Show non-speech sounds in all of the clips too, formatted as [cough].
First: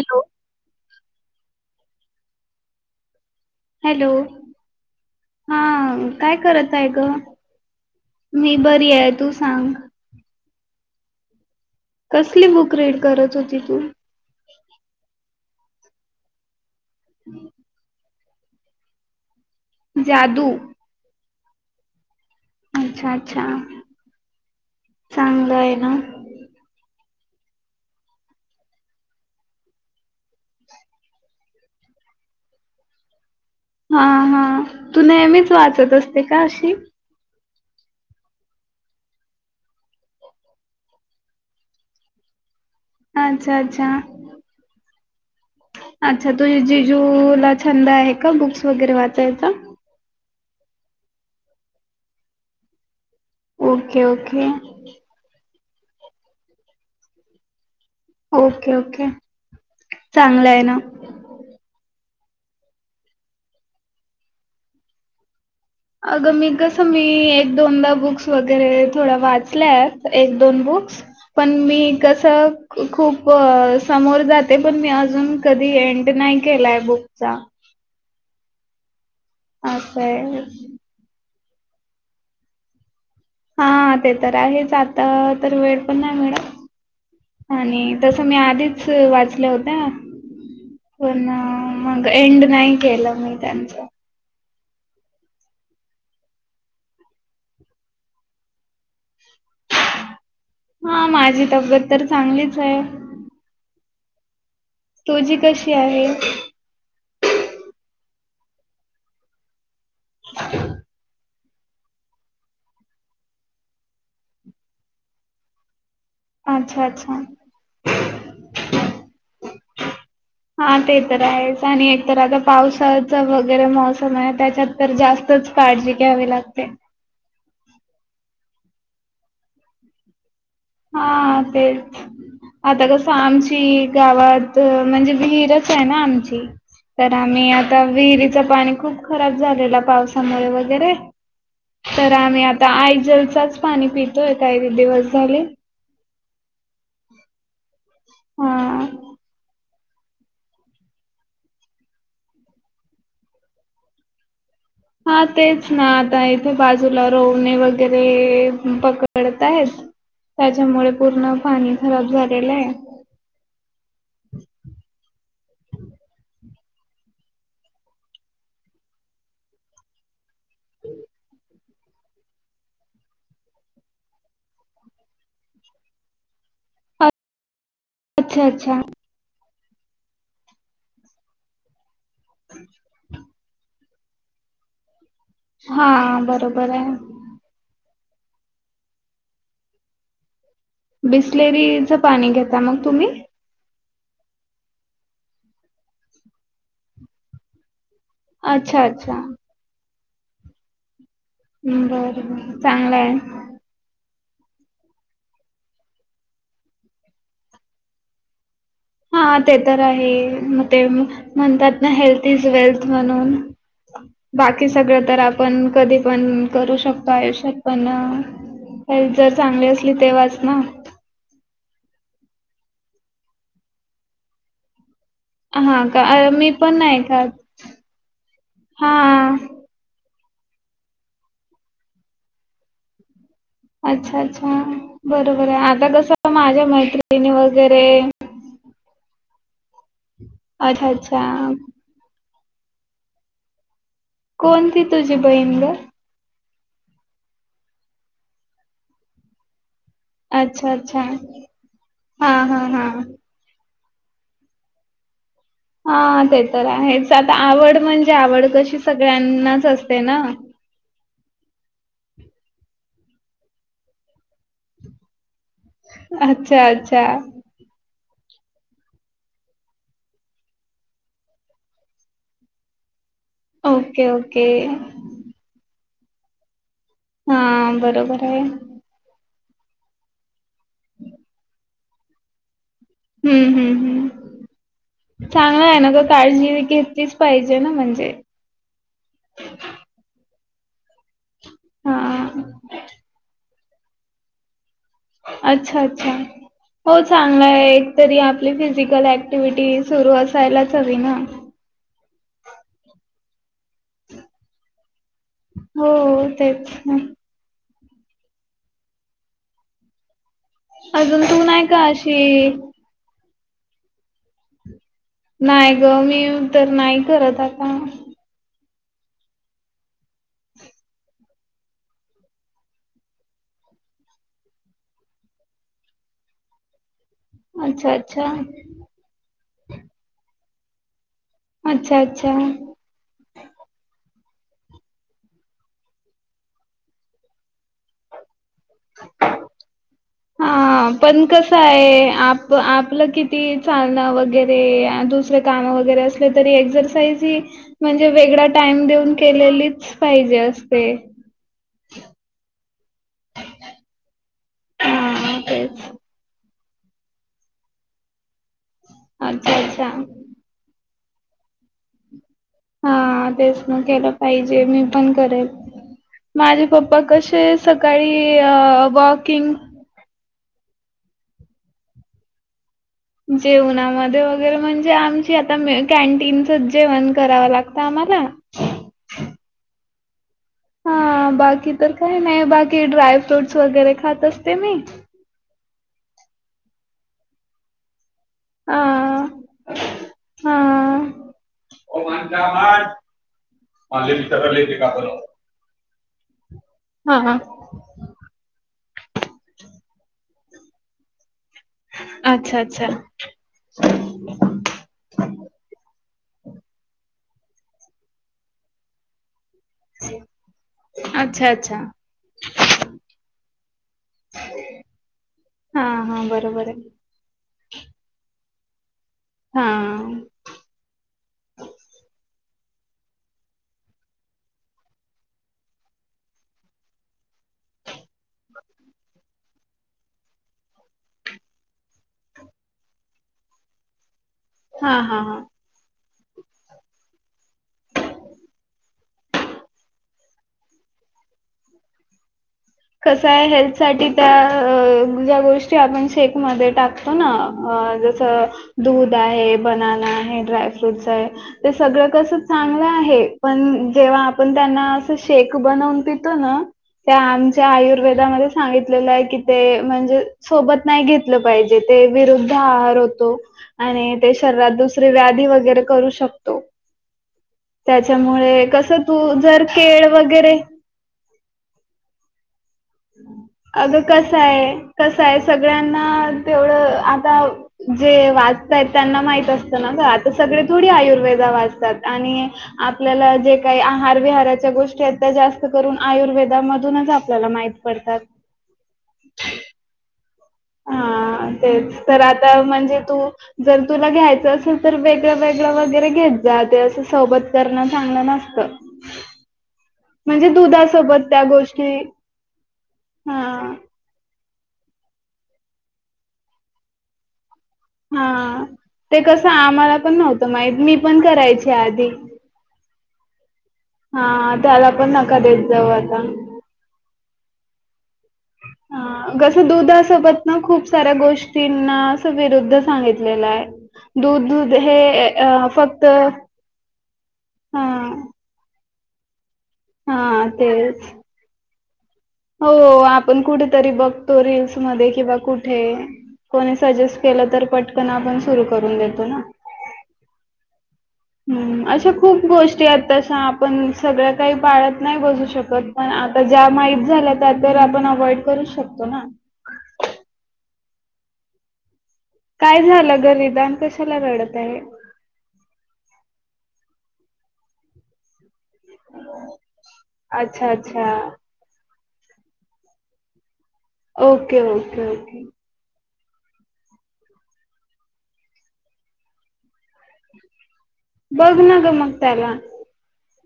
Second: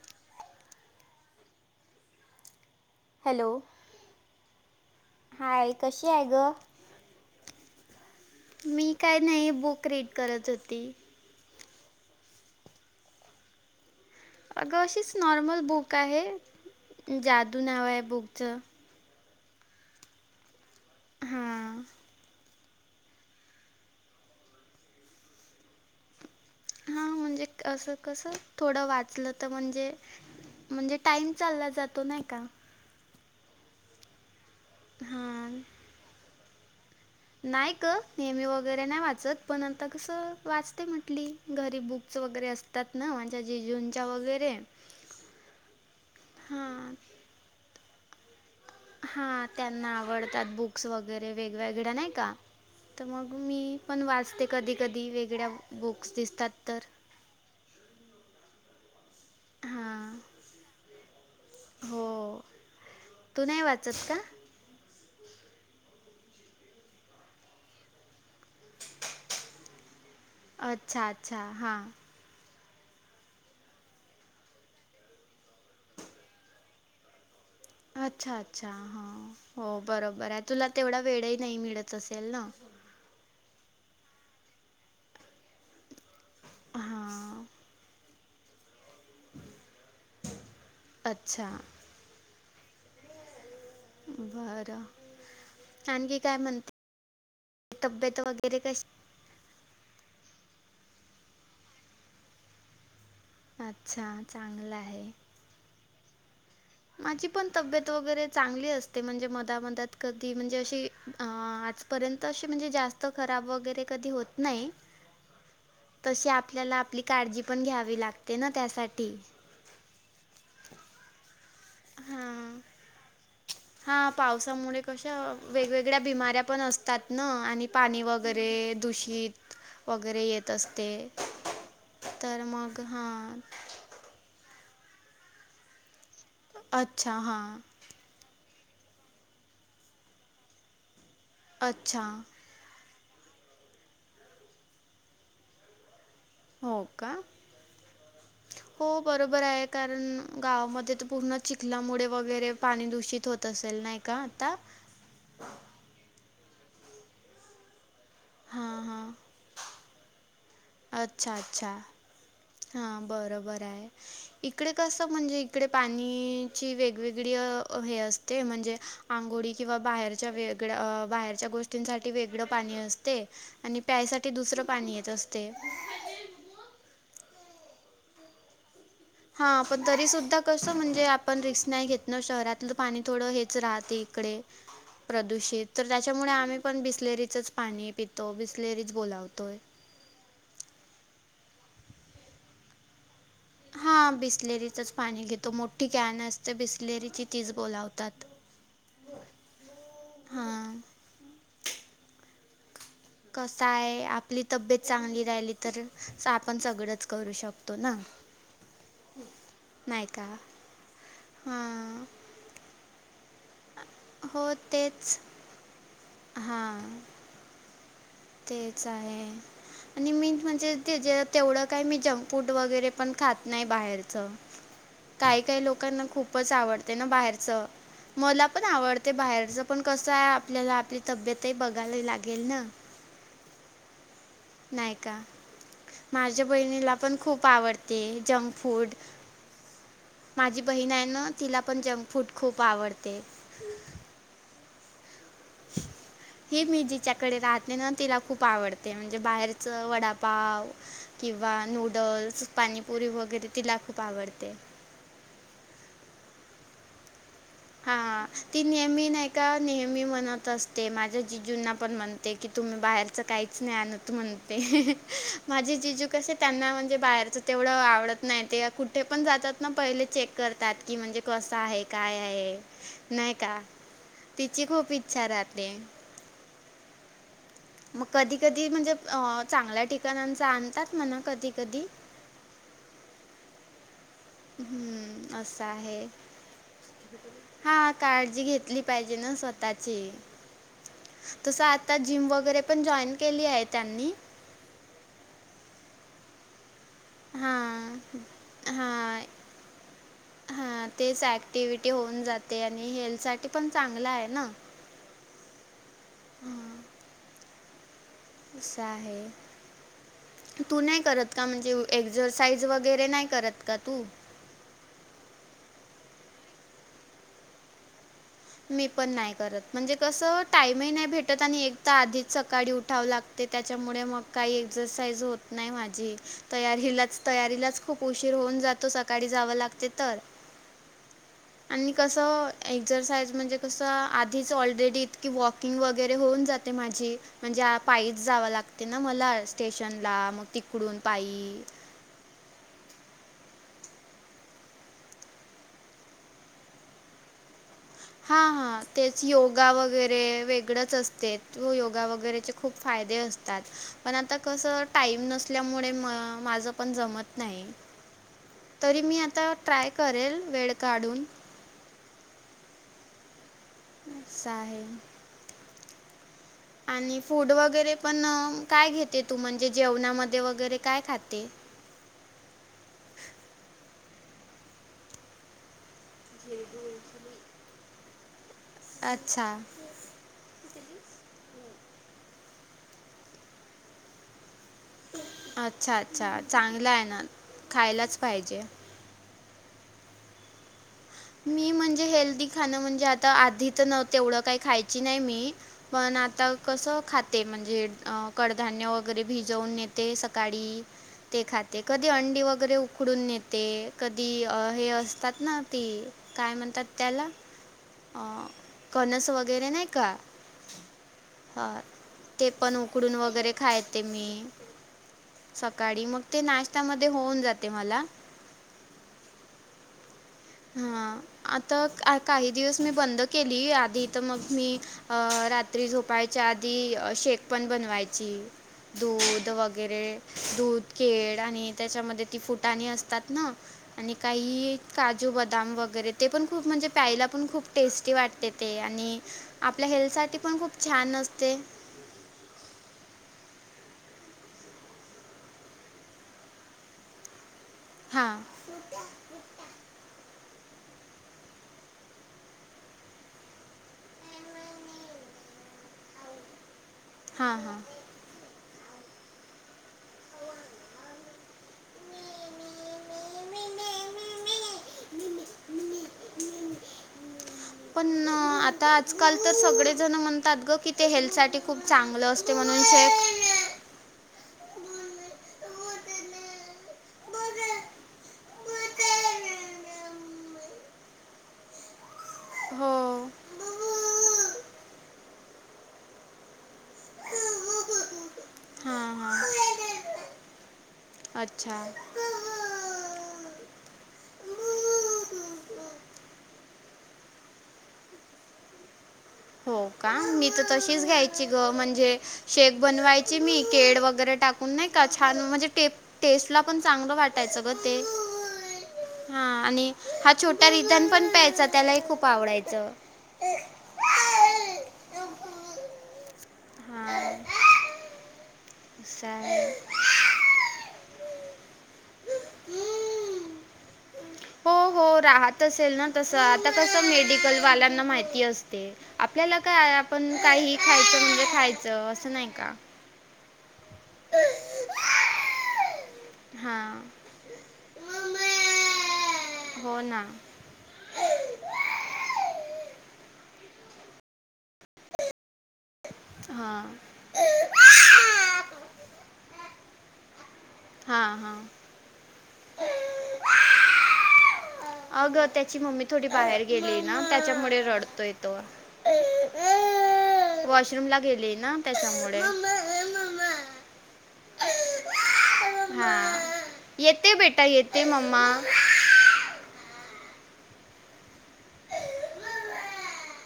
Hello. Hello. Hello हा hi कशी आहे काय करत गं आहे गं? काय नाही बुक रीड करत होती. कसली बुक रीड करत होती तू? अगं अशीच नॉर्मल बुक आहे जादू नाव आहे बुकचं, जादू. हा अच्छा अच्छा चांगलं आहे ना. हा म्हणजे अस कस थोडं वाचलं तर म्हणजे म्हणजे टाइम चालला जातो नाही का? हा हा तू नेहमीच हां वाचत असते का अशी? नाही ग नेहमी वगैरे नाही वाचत पण आता कसं वाचते म्हटली घरी बुक्स वगैरे असत असतात ना माझ्या अच्छा अच्छा जिजुंच्या वगैरे अच्छा तुझ्या हां जिजू- ला छंद आहे का बुक्स वगैरे हां वाचायचा? त्यांना आवड त्यात बुक्स वगैरे वेगवेगळ्या नाही का तर मग मी पण ओके वाचते ओके कधी कधी वेगळ्या बुक्स दिसतात तर. ओके ओके हां चांगलं आहे ना. हो तू नाही वाचत का? अगं मी कसं मी एक दोनदा बुक्स वगैरे थोड्या वाचल्या आहेत एक दोन बुक्स अच्छा अच्छा पण मी हां कसं खूप समोर जाते पण मी अजून कधी एंड नाही केलाय बुकचा. अच्छा अच्छा हा हो असंय बरोबर आहे तुला तेवढा वेळही नाही मिळत असेल ना? हा ते तर आहेच आता तर वेळ पण नाही हां मिळत आणि तसं मी आधीच वाचल्या होत्या. पुन्हा अच्छा मग एंड नाही केलं मी त्यांच. बरं आणखी काय म्हणते तब्येत वगैरे कशी हा माझी तब्येत तर चांगलीच आहे. अच्छा चांगलं आहे‌. तुझी कशी आहे? माझी पण तब्येत वगैरे चांगली असते म्हणजे मधामधात कधी म्हणजे अशी आजपर्यंत अशी म्हणजे जास्त खराब वगैरे कधी होत नाही. तशी आपल्याला अच्छा आपली अच्छा काळजी पण घ्यावी लागते ना त्यासाठी. हा ते तर आहेच. आणि एकतर आता हां. पावसाचा वगैरे हां मोसम आहे त्याच्यात पावसामुळे तर कशा जास्तच काळजी घ्यावी लागते. न आणि पाणी वगैरे दूषित वगैरे येत असते हा तेच तर मग आता कसं हां आमची गावात म्हणजे विहिरच आहे ना आमची तर अच्छा आम्ही हां. आता विहिरीच पाणी खूप खराब झालेल पावसामुळे वगैरे अच्छा. तर आम्ही आता आयजलच पाणी पितोय काही दिवस झाले. हो का हा. हो बरोबर आहे कारण गावामध्ये तर पूर्ण चिखलामुळे वगैरे पाणी दूषित होत तसेल नाही का आता? हा तेच ना आता इथे बाजूला रोवणी वगैरे हां हां पकडत आहेत त्याच्यामुळे अच्छा पूर्ण अच्छा पाणी खराब झालेलं आहे. हां बरोबर आहे. इकडे कस म्हणजे इकडे पाणीची वेगवेगळी हे असते म्हणजे आंघोळी किंवा बाहेरच्या वेगळ्या बाहेरच्या गोष्टी साठीवेगळं पाणी असते आणि प्यायसाठी दुसरं पाणी येत असते. अच्छा अच्छा. हा पण तरी सुुद्धा कसं म्हणजे आपण रिक्स नाही घेत. न शहरातलं पाणी थोडं हेच राहते इकडे प्रदूषित ते तर हां, त्याच्यामुळे आम्ही बरोबर पण आहे. बिसलेरीचच पाणी पितो, बिसलेरीच बोलावतोय. बिसलेरीच पाणी घेता मग तुम्ही? हा बिसलेरीचच पाणी घेतो मोठी कॅन असते बिसलेरीची तीच बोलावतात. अच्छा अच्छा. हा. बर बर चांगलं आहे. कसाय आपली तब्येत चांगली तर आपण सगळंच शकतो न. [inaudible] हा ते तर आहे मग ते म्हणतात न हां हेल्थ इज वेल्थ म्हणून हो बाकी सगळं तेच तर आपण कधी पण करू हां शकतो आयुष्यात पण तेच हेल्थ आहे जर चांगली असली आणि तेव्हा मी चन. म्हणजे ते ज तेवढं काय मी जंकफूड वगैरे पण खात नाही बाहेरच. काही काही हां का? लोकांना अ, मी खूपच पण आवडते नाही ना खात. बाहेरचं, मला पण आवडते हां. बाहेरच पण कसं आहे आपल्याला आपली तब्येतही बघायला लागेल न? अच्छा अच्छा. नाही का? बरोबर आता कस माझ्या बहिणीला पण मैत्रिणी खूप वगैरे आवडते जंक फूड. माझी अच्छा, बहीण आहे ना अच्छा. तिला पण जंक फूड खूप आवडते. कोणती तुझी बहीण ग? हे मी जिच्याकडे राहते ना तिला खूप आवडते म्हणजे बाहेरच वडा पाव अच्छा अच्छा किंवा हा नूडल्स, हा हा. पाणीपुरी वगैरे तिला खूप आवडते. हा ते तर आहेच आता आवड म्हणजे हां, आवड ती कशी सगळ्यांनाच असते ना. ते माझ्या जीजूंना पण म्हणते की तुम्ही बाहेरच काहीच नाही आणत म्हणते. माझे जीजू कसे अच्छा त्यांना म्हणजे अच्छा बाहेरच तेवढं आवडत नाही ते कुठे पण जातात ना पहिले चेक करतात की म्हणजे कसं आहे काय य नाही का ओके ओके तिची खूप इच्छा राहते. हां. मग कधी कधी म्हणजे चांगल्या ठिकाणांच आणतात म्हणा कधी कधी. हम्म हम्म हम्म. हम्म असं चांगलं ना आहे ग काळजी घेतलीच पाहिजे ना हा म्हणजे. काळजी घेतली पाहिजे ना स्वता ची तसं आता हा जिम वगैरे पण जॉईन केली आहे त्यांनी. अच्छा अच्छा. हो चांगला आहे एक हां तरी आपली फिजिकल हां ऍक्टिव्हटी सुरू असायलाच हवी ना. ऍक्टिव्हिटी होऊन जाते आणि हेल्थ साठी पण चांगला आहे ना. हो तेच न. अस आहे तू नाही अजून करत तू का नाही म्हणजे अशी एक्झरसाइज वगै वगैरे नाही करत का तू? नाही ग मी तर नाही करत आता. मी पण नाही करत म्हणजे कसं टाइम ही नाही भेटत आणि एक तर आधीच सकाळी उठावं लाग ते त्याच्यामुळे मग काही एक्झरसाईज होत नाही माझी तयारीलाच तयारीलाच अच्छा खूप अच्छा. उशीर होऊन जातो सकाळी जावं लागते तर. आणि अच्छा अच्छा. कसं एक्सरसाइज म्हणजे कसं, आधीच ऑलरेडी इतकी वॉकिंग वगैरे होऊन जाते माझी. म्हणजे पायीच जावं लागते ना. मला स्टेशन ला मग हा तिकडून पण कसं पायी. आप. [unintelligible] आपलं किती? चालणं वगैरे दुसरे काम वगैरे असले तरी एक्सरसाईज ही म्हणजे वेगळा हां हां टाइम देऊन तेच योगा केलेलीच पाहिजे वगैरे असते. वेगळंच असते योगा वगैरेचे खूप फायदे असतात. पण आता कसं टाईम हा तेच. नसल्यामुळे म माझं पण जमत नाही. तरी मी आता अच्छा अच्छा. ट्राय करेल वेळ काढून. हा तेच मग केलं असं पाहिजे मी आहे पण करेल माझे पप्पा आणि कसे फूड वगैरे सकाळी पण अं, काय घेते तू वॉकिंग. म्हणजे जेवणामध्ये वगैरे काय? खाते. जेवणामध्ये वगैरे म्हणजे आम्ही. आता कॅन्टीन जेवण करावं लागतं आम्हाला. अच्छा. हा बाकी तर काही नाही बाकी ड्राय फ्रूट्स वगैरे खात असते मी. अच्छा! अच्छा! चांगला आहे ना खायलाच पाहिजे. हा हा. मी म्हणजे हेल्दी खाणं म्हणजे आता आधीच हा नव्हं तेवढं काही खायची नाही मी. पण आता कसं हा खाते म्हणजे. कडधान्य वगैरे भिजवून नेते सकाळी. ते खाते कधी अंडी अच्छा वगैरे अच्छा. उकडून नेते कधी हे असतात ना. ती काय म्हणतात? त्याला कनस वगैरे नाही. का? अच्छा ह अच्छा ते पण उकडून वगैरे खायेते मी. हा सकाळी मग हा ते बरोबर आहे. नाश्त्यामध्ये होऊन जाते मला. हम्म. हा आता काही दिवस मी बंद केली आधी इथं मग मी. अ रात्री झोपायच्या आधी शेक पण बनवायची दूध वगैरे. दूध, केळ आणि त्याच्यामध्ये ती फुटाणी असतात ना. आणि काही हा का? हा हा. बदाम वगैरे ते पण खूप म्हणजे प्यायला पण खूप टेस्टी! वाटते ते आणि. आपल्या हेल्थ साठी पण खूप छान! असते. कसंय हेल्थ साठी त्या ज्या गोष्टी आपण शेकमध्ये टाकतो. न हां जसं दूध आहे, बनना आहे, ड्राय फ्रूट्स आहे. ते सगळं कसं चांगलं आहे. पण जेव्हा आपण त्यांना असं शेक बनवून पितो न- त्या हां आमच्या हां आयुर्वेदामध्ये सांगितलेलं आहे की ते म्हणजे सोबत नाही घेत ते विरुद्धआहार होतो. आणि ते शरीरात व्याधी वगैरे करू शकतो. पण अं, त्याच्यामुळे आता कसं तू आजकाल तर जर केळ सगळेजण म्हणतात वगैरे. ग की ते हेल्थ साठी खूप चांगलं असते. म्हणून.. शेक अगं कस आहे कसं सगळ्यांना तेवढं आता- जे वाचतायत त्यांना माहित असतं न ग आता सगळे थोडी आयुर्वेदा वाचतात. आणि हो आपल्याला जे काही आहार विहाराच्या गोष्टी आहेत त्या जास्त करून आयुर्वेदामध्ये. मधूनच आपल्याला माहीत पडतात. हा हा. हा तेच तर आता म्हणजे तू जर तुला घ्यायचं असेल तर वेगळं वेगळं वगैरे घेत जात असं सोबत करण चांगलं नसतं. हो का मी म्हणजे तर तशीच दुधासोबत त्या घ्यायची ग गोष्टी म्हणजे शेक बनवायची मी हा केळ वगैरे टाक नाही का छान म्हणजे टेस्ट ला पण चांगलं वाटायचं ग ते. हा ते हा कसं आणि आम्हाला पण हा नव्हतं छोटा माहित मी रिटन पण प्यायचा करायची त्यालाही आधी खूप आवडायचं. हा त्याला पण नका देत जाऊ आता. हा. हाकसं दूध. सोबत ना खूप साऱ्या गोष्टींना विरुद्ध सांगितलेलं आहे. दूध हो दूध हो हे राहत अ असेल फक्त ना तसं आता कसं मेडिकल हा वाल्यांना माहिती असत. आपल्याला काय आपण हा काही तेच खायचं म्हणजे खायचं. असं नाही का? हो आपण कुठेतरी बघतो रीलल्स मध्ये किंवा कुठे? कोणी हां. सजेस् केलं तर पटकन आपण सुरू करून देतो न. हो ना. हम्म अशा खूप गोष्टी आहेत तशा आपण सगळ्या काही पाळत नाही बसु शकत. पण आता ज्या हां. माहीित झाल्या त्या तर आपण अव्हइड करू शकतो ना. हा हा. काय झालं रीदान कशाला रडत आहे. अगं त्याची मम्मी थोडी बाहेर गेलीय ना त्याच्यामुळे रडतोय तो. अच्छा वॉशरूम अच्छा ला गेली ना त्याच्यामुळे. Okay okay okay. हा येते बेटा येते मम्मा. बघ न मगत्याला.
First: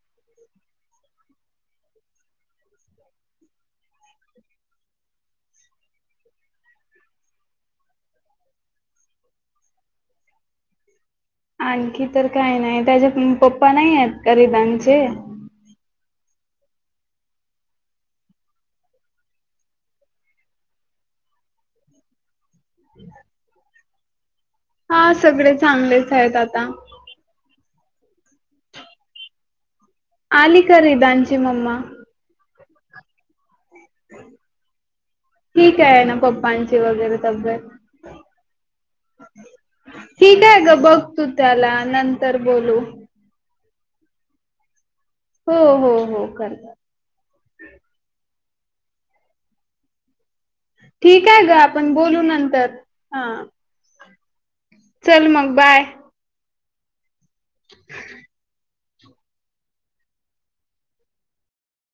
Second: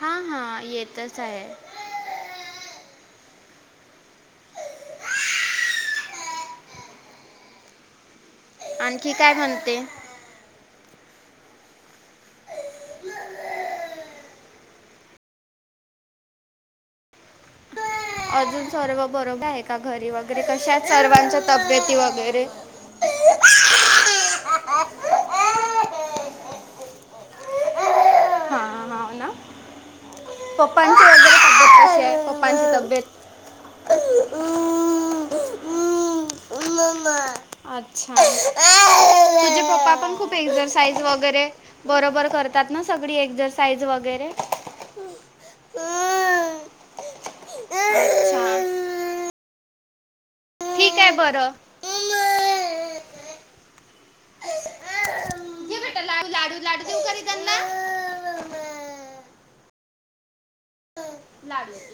हा हा येतच आहे. आणखी काय म्हणते? आणखी तर काय नाही त्याचे पप्पा नाही आहेत रिदांचे. अजून सर्व बरोबर आहे का घरी वगैरे कशा आहेत सर्वांच्या तब्येती वगैरे. [unintelligible] [inaudible] हा सगळे चांगलेच आहेत आता. आली का पप्पची रिदानची तब्येत मम्मा? कशी आहे पप्पची तब्येत. ठीक आहे ना पप्पांची वगैरे तब्येत. अच्छा पप्पा पण खूप ठीक आहे ग बघ एक्सरसाइज तू वगैरे त्याला बरोबर नंतर करतात न. बोलू. सगळी एक्झरसाइज वगैरे. हम्म हम्म हम्म करतात. शांत. ठीक आहे ग आपण बोलू नंतर हा. चल मग ये बाय. बेटा लाडू लाडू लाडू देऊ का रिटर्न. [unintelligible] लाडू.